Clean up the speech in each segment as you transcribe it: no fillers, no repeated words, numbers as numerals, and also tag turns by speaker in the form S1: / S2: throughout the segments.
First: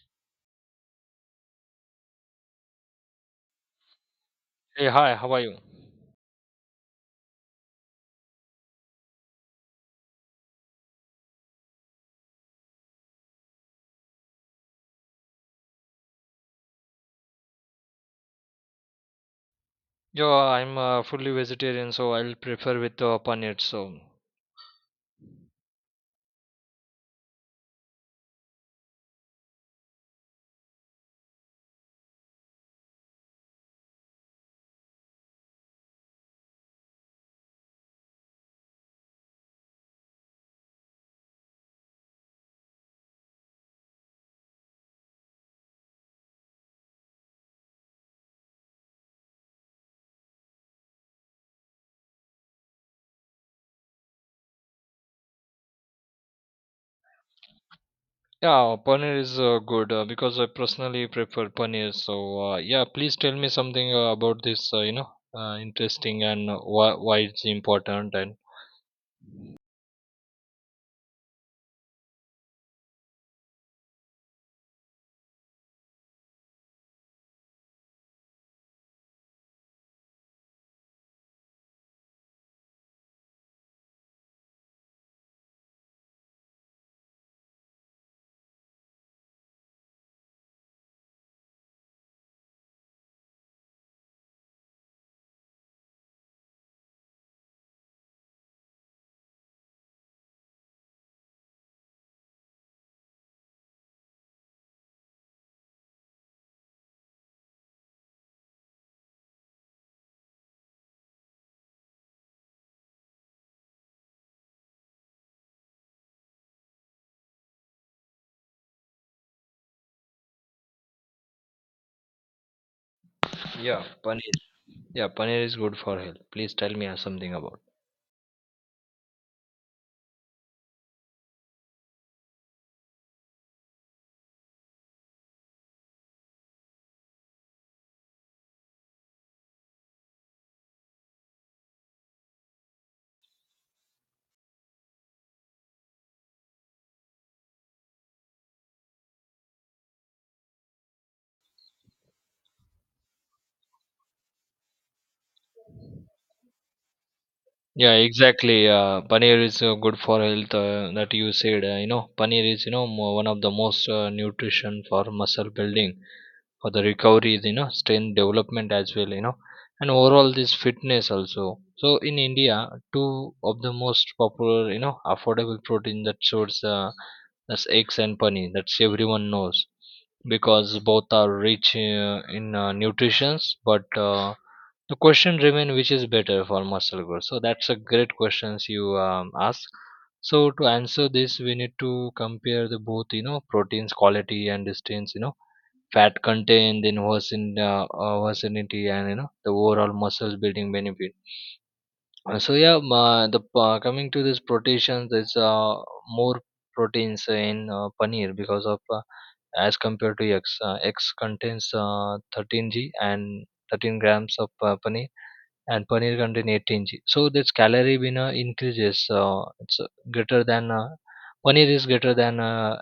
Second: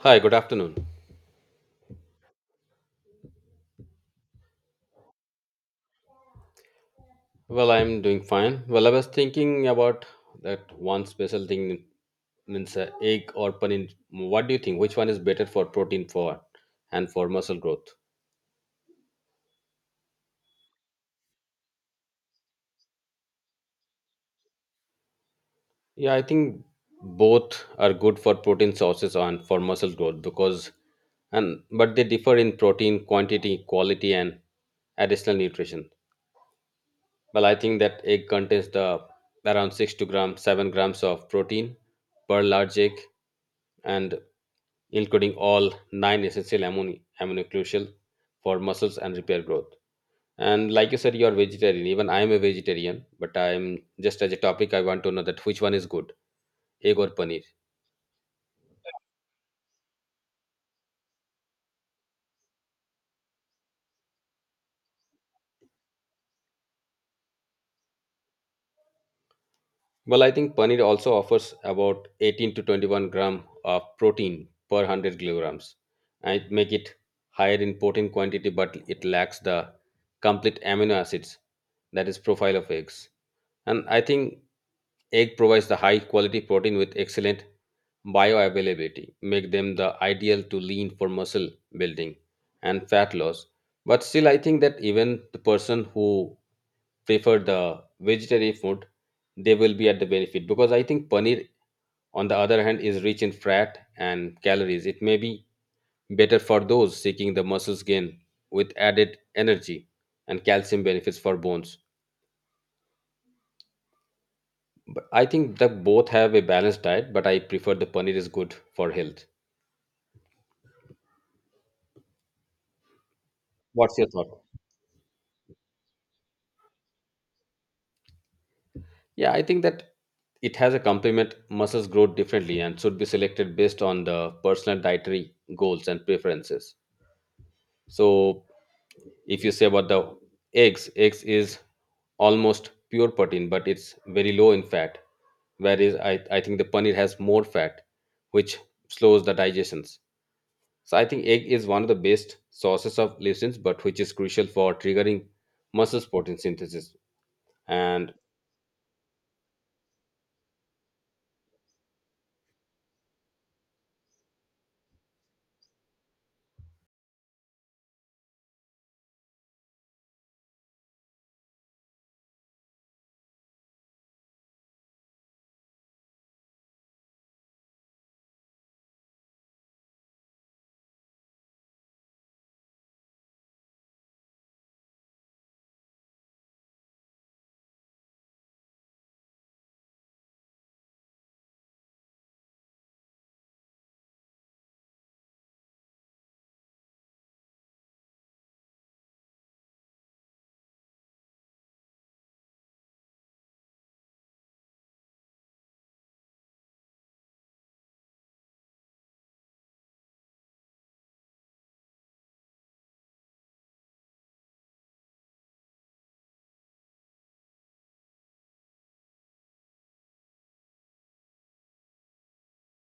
S1: Hi, good afternoon.
S2: Hey, hi, how are you?
S1: Well, I'm doing fine. Well, I was thinking about that one special thing means egg or paneer. What do you think? Which one is better for protein for and for muscle growth?
S2: Yeah, I'm fully vegetarian, so I'll prefer with paneer. So,
S1: Yeah, I think both are good for protein sources and for muscle growth because and but they differ in protein quantity, quality, and additional nutrition. Well, I think that egg contains the around six to gram, 7 grams of protein per large egg, and including all nine essential amino crucial for muscles and repair growth. And like you said, you are vegetarian. Even I am a vegetarian, but I am just as a topic. I want to know that which one is good, egg or paneer.
S2: Yeah, paneer is good because I personally prefer paneer. So yeah, please tell me something about this. Interesting. And uh, why why it's important. And
S1: Well, I think paneer also offers about 18 to 21 gram of protein per 100 kilograms. And it make it higher in protein quantity, but it lacks the complete amino acids that is profile of eggs. And I think egg provides the high quality protein with excellent bioavailability, make them the ideal to lean for muscle building and fat loss. But still, I think that even the person who prefer the vegetarian food, they will be at the benefit because I think paneer, on the other hand, is rich in fat and calories. It may be better for those seeking the muscles gain with added energy and calcium benefits for bones. I think that both have a balanced diet, but I prefer the paneer is good for health.
S2: Yeah,
S1: What's your
S2: paneer.
S1: thought?
S2: Yeah, paneer is good for health. Please tell me something about.
S1: Yeah, I think that it has a complement. Muscles grow differently and should be selected based on the personal dietary goals and preferences. So, if you say about the eggs, eggs is almost pure protein, but it's very low in fat. Whereas I think the paneer has more fat, which slows the digestions. So I think egg is one of the best sources of leucines, but which is crucial for triggering muscles protein synthesis.
S2: Yeah,
S1: And
S2: exactly. Paneer is good for health, that you said. Paneer is, one of the most nutrition for muscle building, for the recovery, strength development as well, and overall this fitness also. So in India, two of the most popular, affordable protein that source, that's eggs and paneer, that's everyone knows, because both are rich in nutritions. But The question remains, which is better for muscle growth? So that's a great questions you ask. So to answer this, we need to compare the both, proteins quality and distance, fat content, then versatility, and the overall muscle building benefit. So yeah, the Coming to this proteins, there's more proteins in paneer because of as compared to eggs. Eggs contains 13 g, and 13 grams of paneer, and paneer contain 18 g. So this calorie winner increases. It's greater than Paneer is greater than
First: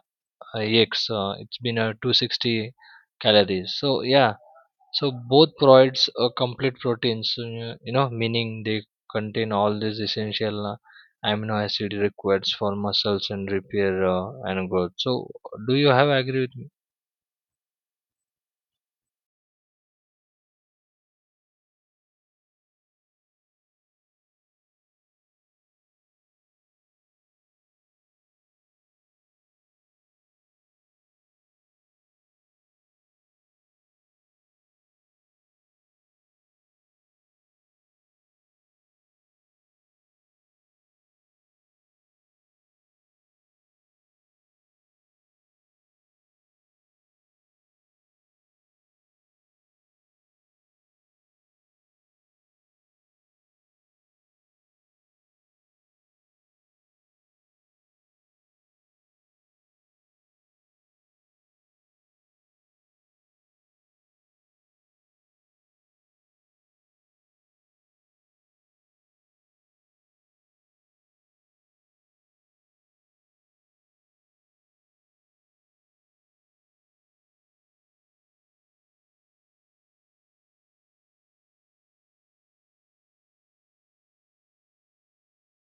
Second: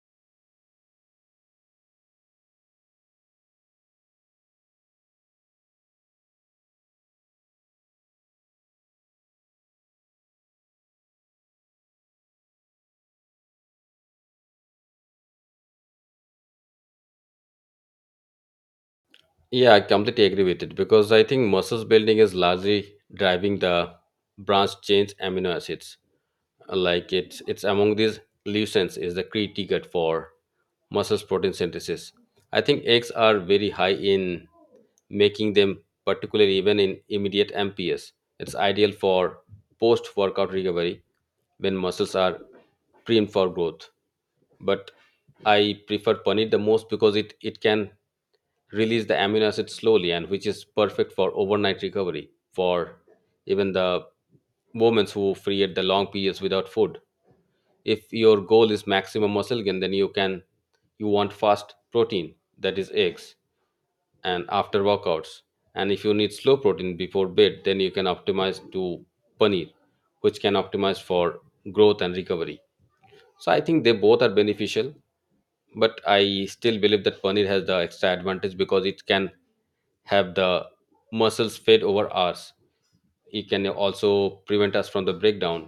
S2: ex it's been a 260 calories. So yeah, so both provides a complete proteins, meaning they contain all these essential amino acid required for muscles and repair and growth. So do you have agree with me?
S1: yeah, I completely agree with it because I think muscles building is largely driving the branched chain amino acids. Like it's among these leucines is the key ticket for muscles protein synthesis. I think eggs are very high in, making them particularly even in immediate mps. It's ideal for post workout recovery when muscles are primed for growth. But I prefer paneer the most because it can release the amino acid slowly and which is perfect for overnight recovery for even the women who create the long periods without food. If your goal is maximum muscle gain, then you can you want fast protein that is eggs and after workouts. And if you need slow protein before bed, then you can optimize to paneer, which can optimize for growth and recovery. So I think they both are beneficial but I still believe that paneer has the extra advantage because it can have the muscles fade over hours. It can also prevent us from the breakdown.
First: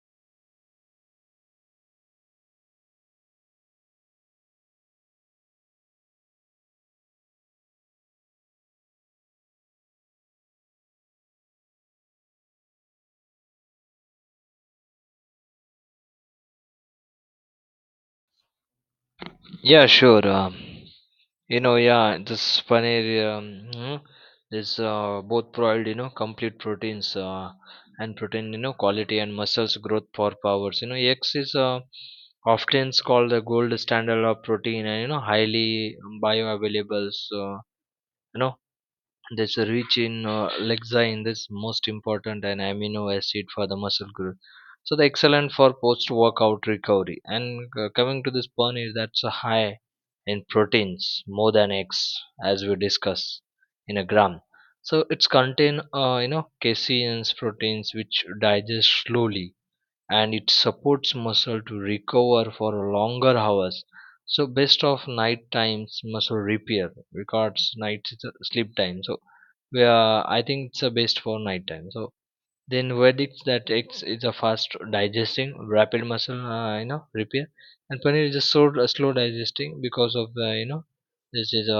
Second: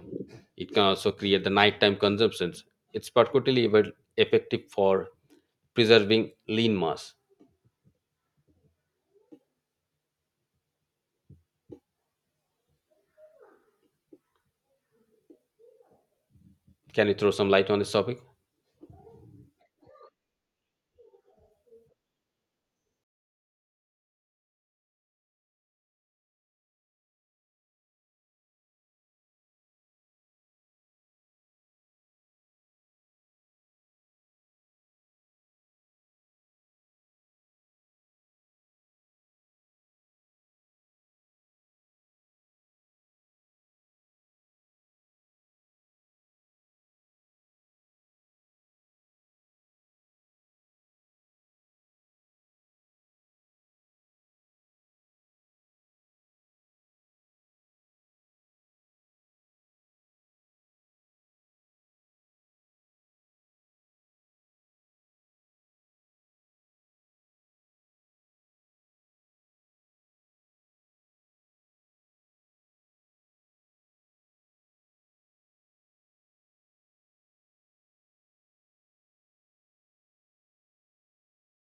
S1: It can also create the nighttime consumptions. It's particularly effective for preserving lean mass. Can you throw some light on this topic?
S2: Yeah, sure. Yeah, this paneer, um, mhm, is both provide, complete proteins, and protein, quality and muscles growth for powers. You know, eggs is often called the gold standard of protein, and highly bioavailable. So, you know, that's rich in lexin, that's most important and amino acid for the muscle growth. So the excellent for post workout recovery. And coming to this paneer, that's a high in proteins, more than eggs, as we discussed, in a gram. So it's contain caseins proteins, which digest slowly, and it supports muscle to recover for longer hours. So best of night times muscle repair records night sleep time. So we are, I think it's the best for night time. So then verdicts that it's a fast digesting rapid muscle, repair, and paneer is a slow digesting because of, this is a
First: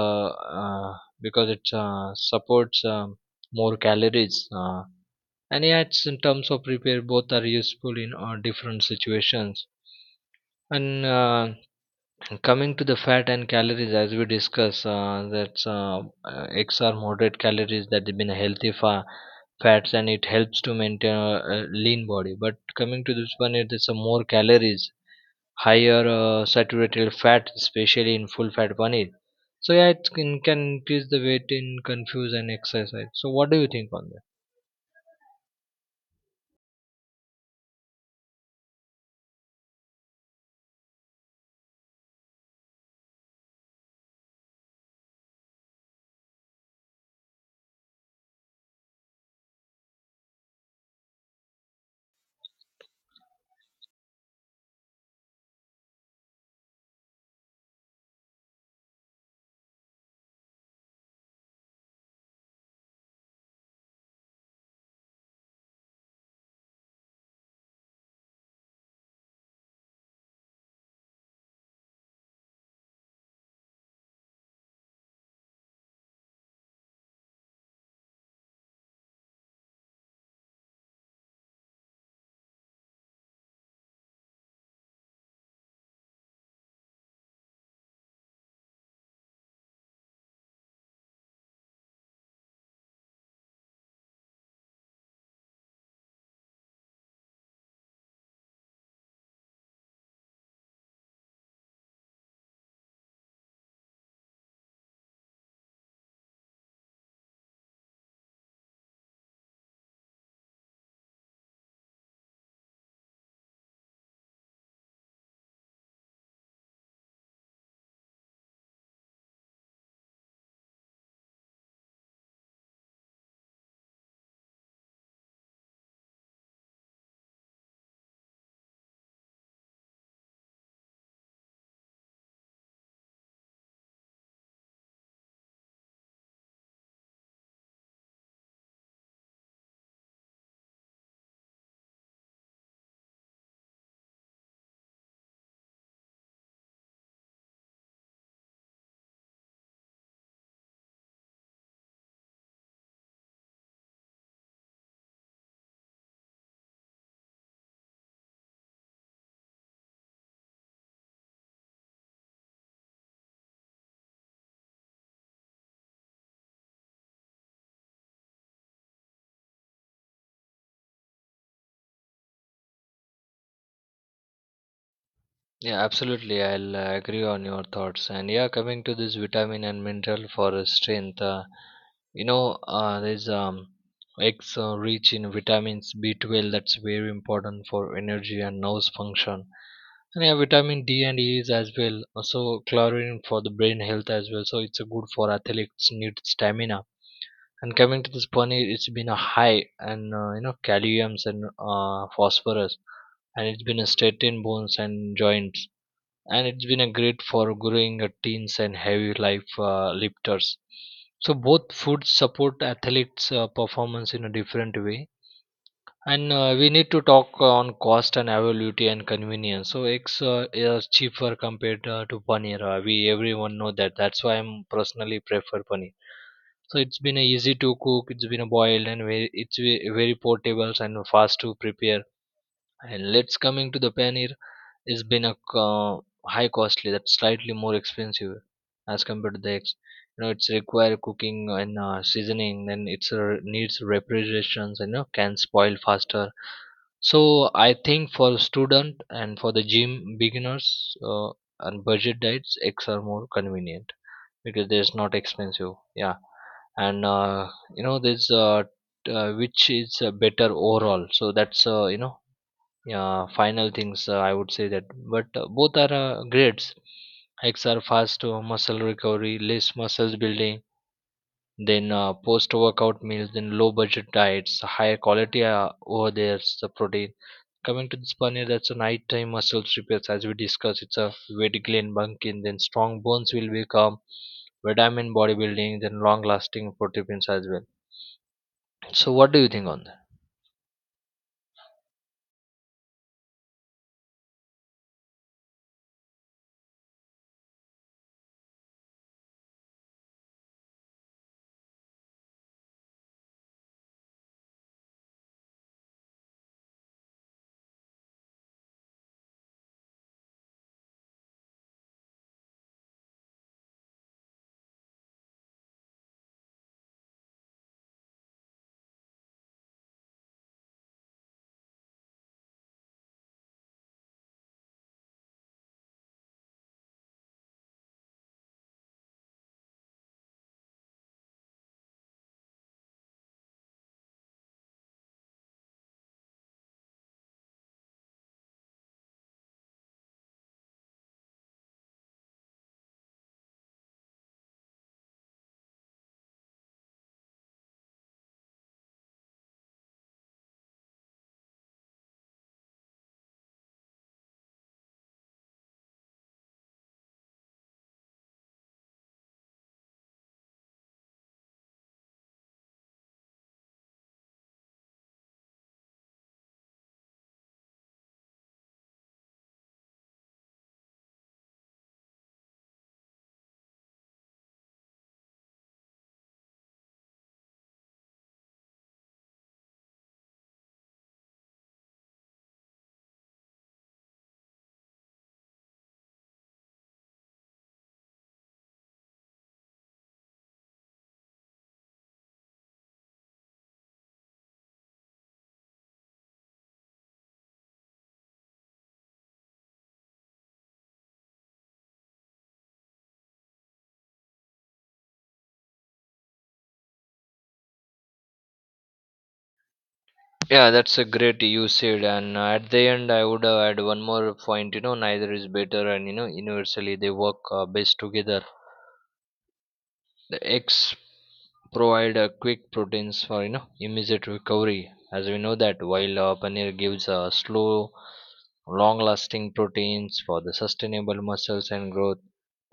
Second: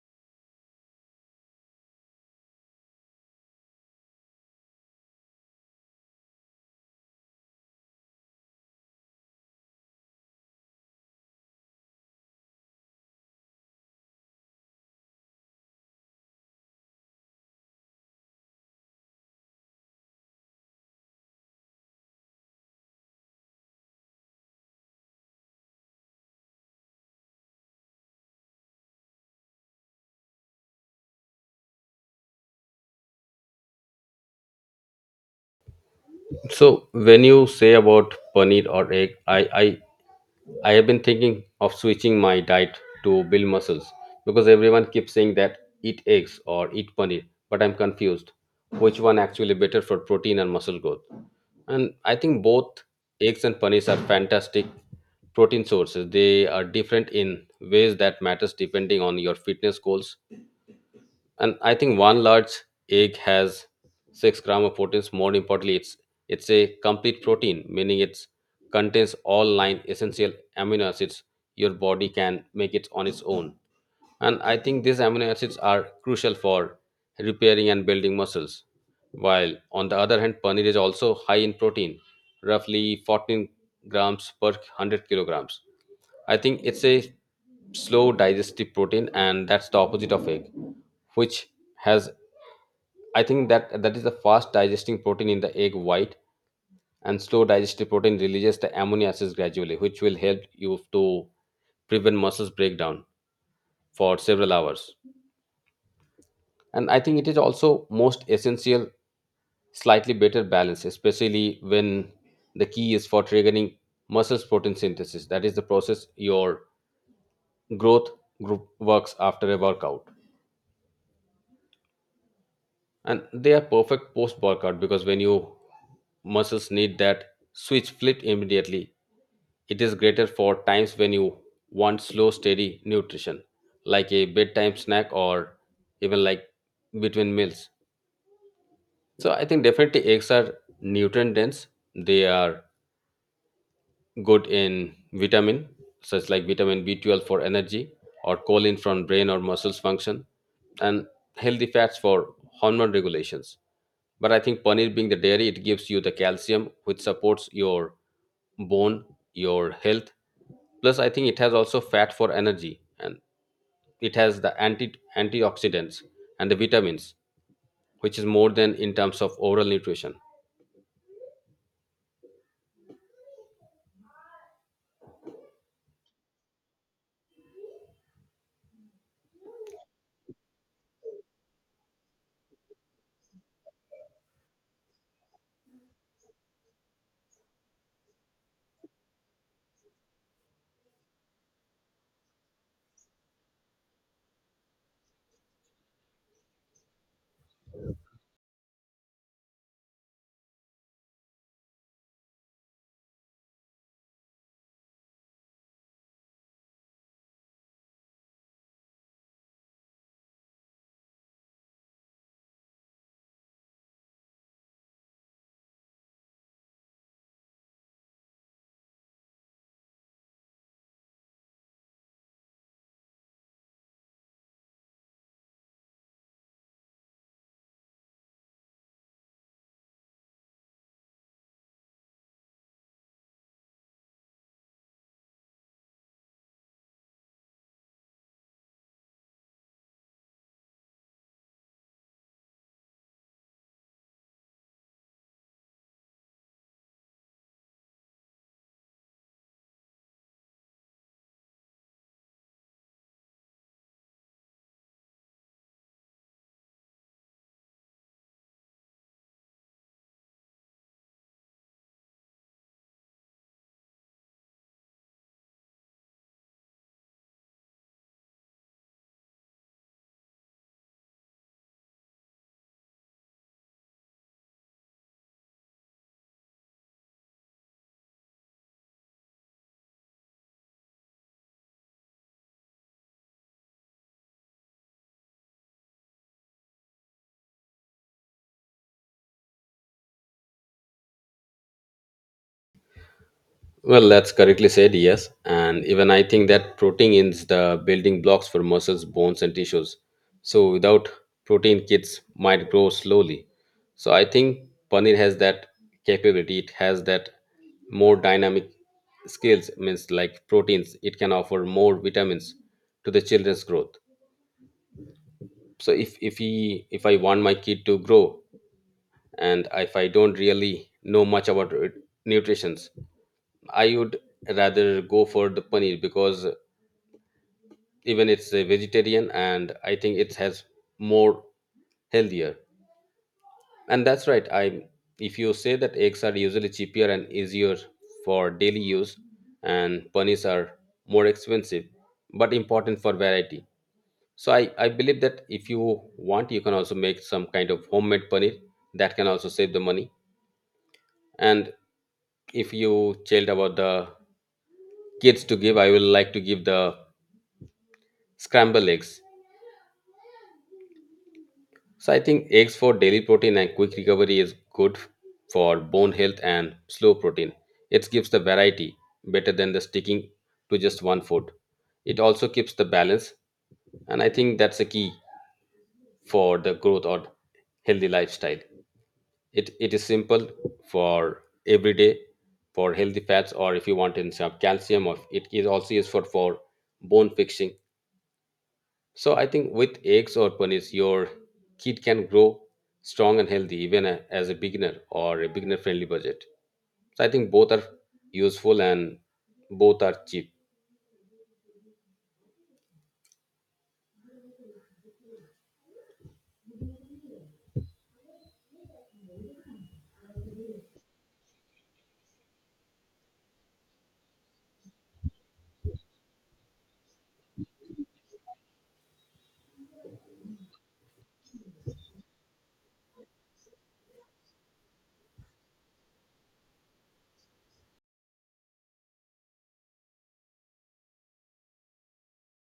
S2: because it supports more calories, and yeah, it's in terms of repair, both are useful in different situations. And Coming to the fat and calories, as we discuss, that's x are moderate calories, that have been healthy fats, and it helps to maintain a lean body. But coming to this one, it's some more calories, higher saturated fat, especially in full fat paneer. So yeah, can increase the weight in confuse and exercise. So what do you think on that?
S1: So when you say about paneer or egg, I have been thinking of switching my diet to build muscles because everyone keeps saying that eat eggs or eat paneer, but I'm confused which one actually better for protein and muscle growth. And I think both eggs and paneer are fantastic protein sources. They are different in ways that matters depending on your fitness goals. And I think one large egg has 6 gram of proteins. More importantly, it's a complete protein, meaning it contains all nine essential amino acids your body can make it on its own. And I think these amino acids are crucial for repairing and building muscles. While on the other hand, paneer is also high in protein, roughly 14 grams per 100 kilograms. I think it's a slow digestive protein, and that's the opposite of egg, which has, I think that that is the fast digesting protein in the egg white, and slow digestive protein releases the amino acids gradually, which will help you to prevent muscles breakdown for several hours. And I think it is also most essential slightly better balance especially when the key is for triggering muscles protein synthesis, that is the process your growth group works after a workout. And they are perfect post workout because when you muscles need that switch flipped immediately, it is greater for times when you want slow steady nutrition, like a bedtime snack or even like between meals. So I think definitely eggs are nutrient dense. They are good in vitamin, such like vitamin B12 for energy, or choline from brain or muscles function, and healthy fats for hormone regulations. But I think paneer being the dairy, it gives you the calcium which supports your bone, your health. Plus, I think it has also fat for energy, and it has the antioxidants and the vitamins, which is more than in terms of oral nutrition.
S2: Yeah, absolutely. I'll agree on your thoughts. And yeah, coming to this vitamin and mineral for strength, you know, there's eggs rich in vitamins B12, that's very important for energy and nose function. And yeah, vitamin D and E is as well. Also, chlorine for the brain health as well. So it's a good for athletes need stamina. And coming to this paneer, it's been a high and, calciums and phosphorus, and it's been a straight in bones and joints, and it's been a great for growing teens and heavy life lifters. So both foods support athletes performance in a different way. And we need to talk on cost and availability and convenience. So eggs is cheaper compared to paneer, we everyone know that, that's why I'm personally prefer paneer. So it's been easy to cook, it's been boiled and very portable and fast to prepare. And let's coming to the paneer, it's been a high costly, that's slightly more expensive as compared to the eggs. You know, it's require cooking and seasoning, then it's needs refrigerations, and you know, can spoil faster. So I think for student and for the gym beginners and budget diets, eggs are more convenient, because there's not expensive. Yeah. and you know this t- Which is better overall? So that's yeah, final things, I would say that, but both are grades. Hikes are fast to muscle recovery, less muscles building, then post workout meals, then low budget diets, higher quality over there, the protein. Coming to this paneer, that's a nighttime muscle repairs, as we discussed, it's a weight gain bunking, then strong bones will become vitamin bodybuilding, then long lasting proteins as well. So what do you think on that?
S1: Well, that's correctly said, yes. And even I think that protein is the building blocks for muscles, bones, and tissues. So without protein, kids might grow slowly. So I think paneer has that capability. It has that more dynamic skills, means like proteins. It can offer more vitamins to the children's growth. So if I want my kid to grow, and if I don't really know much about nutrition, I would rather go for the paneer because even it's a vegetarian and I think it has more healthier. And that's right. I if you say that eggs are usually cheaper and easier for daily use and paneers are more expensive but important for variety. So I believe that if you want you can also make some kind of homemade paneer that can also save the money. And if you told about the kids to give, I will like to give the scramble eggs. So I think eggs for daily protein and quick recovery is good for bone health and slow protein. It gives the variety better than the sticking to just one food. It also keeps the balance and I think that's the key for the growth or healthy lifestyle. It is simple for every day for healthy fats or if you want in some calcium or it is also useful for bone fixing. So I think with eggs or ponies, your kid can grow strong and healthy even as a beginner or a beginner-friendly budget. So I think both are useful and both are cheap.
S2: Yeah, that's a great you said, and at the end, I would add one more point. You know, neither is better, and you know, universally they work best together. The eggs provide quick proteins for, immediate recovery, as we know that, while paneer gives slow, long-lasting proteins for the sustainable muscles and growth.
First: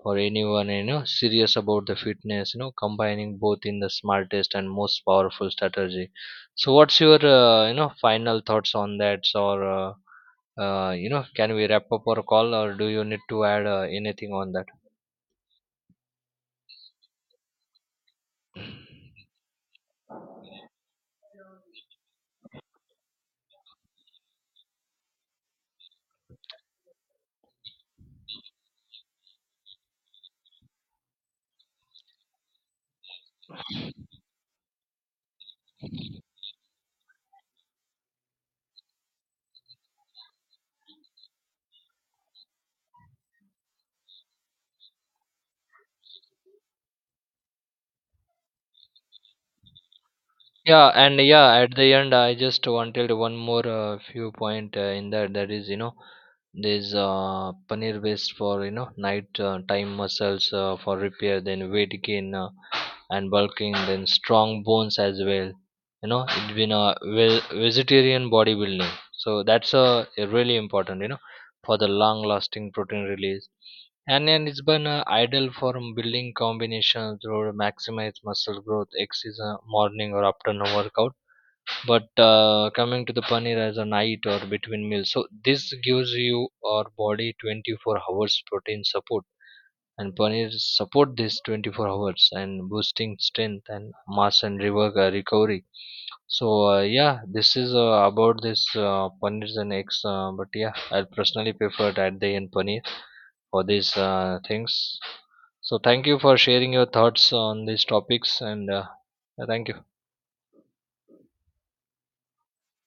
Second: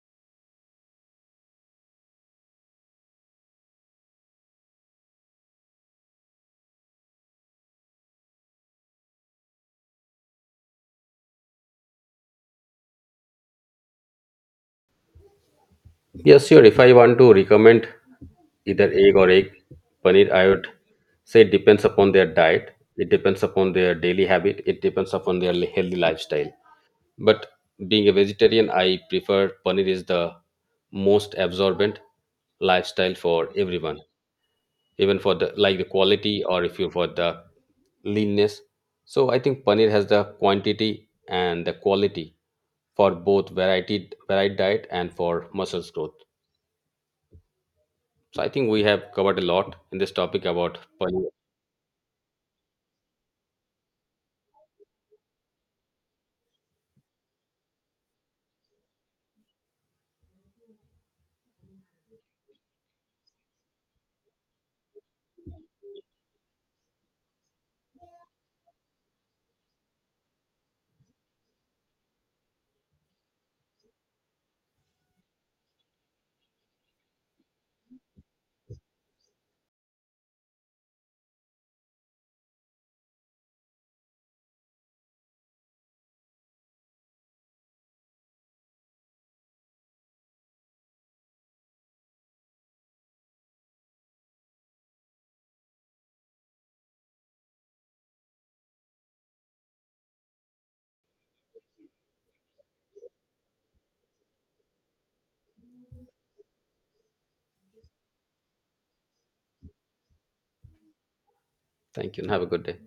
S2: For anyone, serious about the fitness, combining both in the smartest and most powerful strategy. So what's your, final thoughts on that? Or can we wrap up our call? Or do you need to add anything on that?
S1: Yes, sure. If I want to recommend either egg or egg paneer, I would say it depends upon their diet. It depends upon their daily habit. It depends upon their healthy lifestyle. But being a vegetarian, I prefer paneer is the most absorbent lifestyle for everyone. Even for the like the quality or if you for the leanness, so I think paneer has the quantity and the quality for both variety varied diet and for muscles growth. So I think we have covered a lot in this topic about
S2: Yeah, and
S1: paneer.
S2: yeah, at the end, I just wanted one more few point in that. That is, you know, there's paneer based for, you know, night time muscles for repair, then weight gain and bulking, then strong bones as well. You know, it's been a vegetarian bodybuilding, so that's a really important. You know, for the long lasting protein release. And then it's been ideal for building combinations or maximize muscle growth. X is a morning or afternoon workout. But coming to the paneer as a night or between meals. So this gives you our body 24 hours protein support. And paneer support this 24 hours and boosting strength and mass and recovery. So yeah, this is about this paneer and eggs. But yeah, I'll personally prefer at the end paneer for these things. So thank you for sharing your thoughts on these topics. And Thank you.
S1: Thank you and have a good day.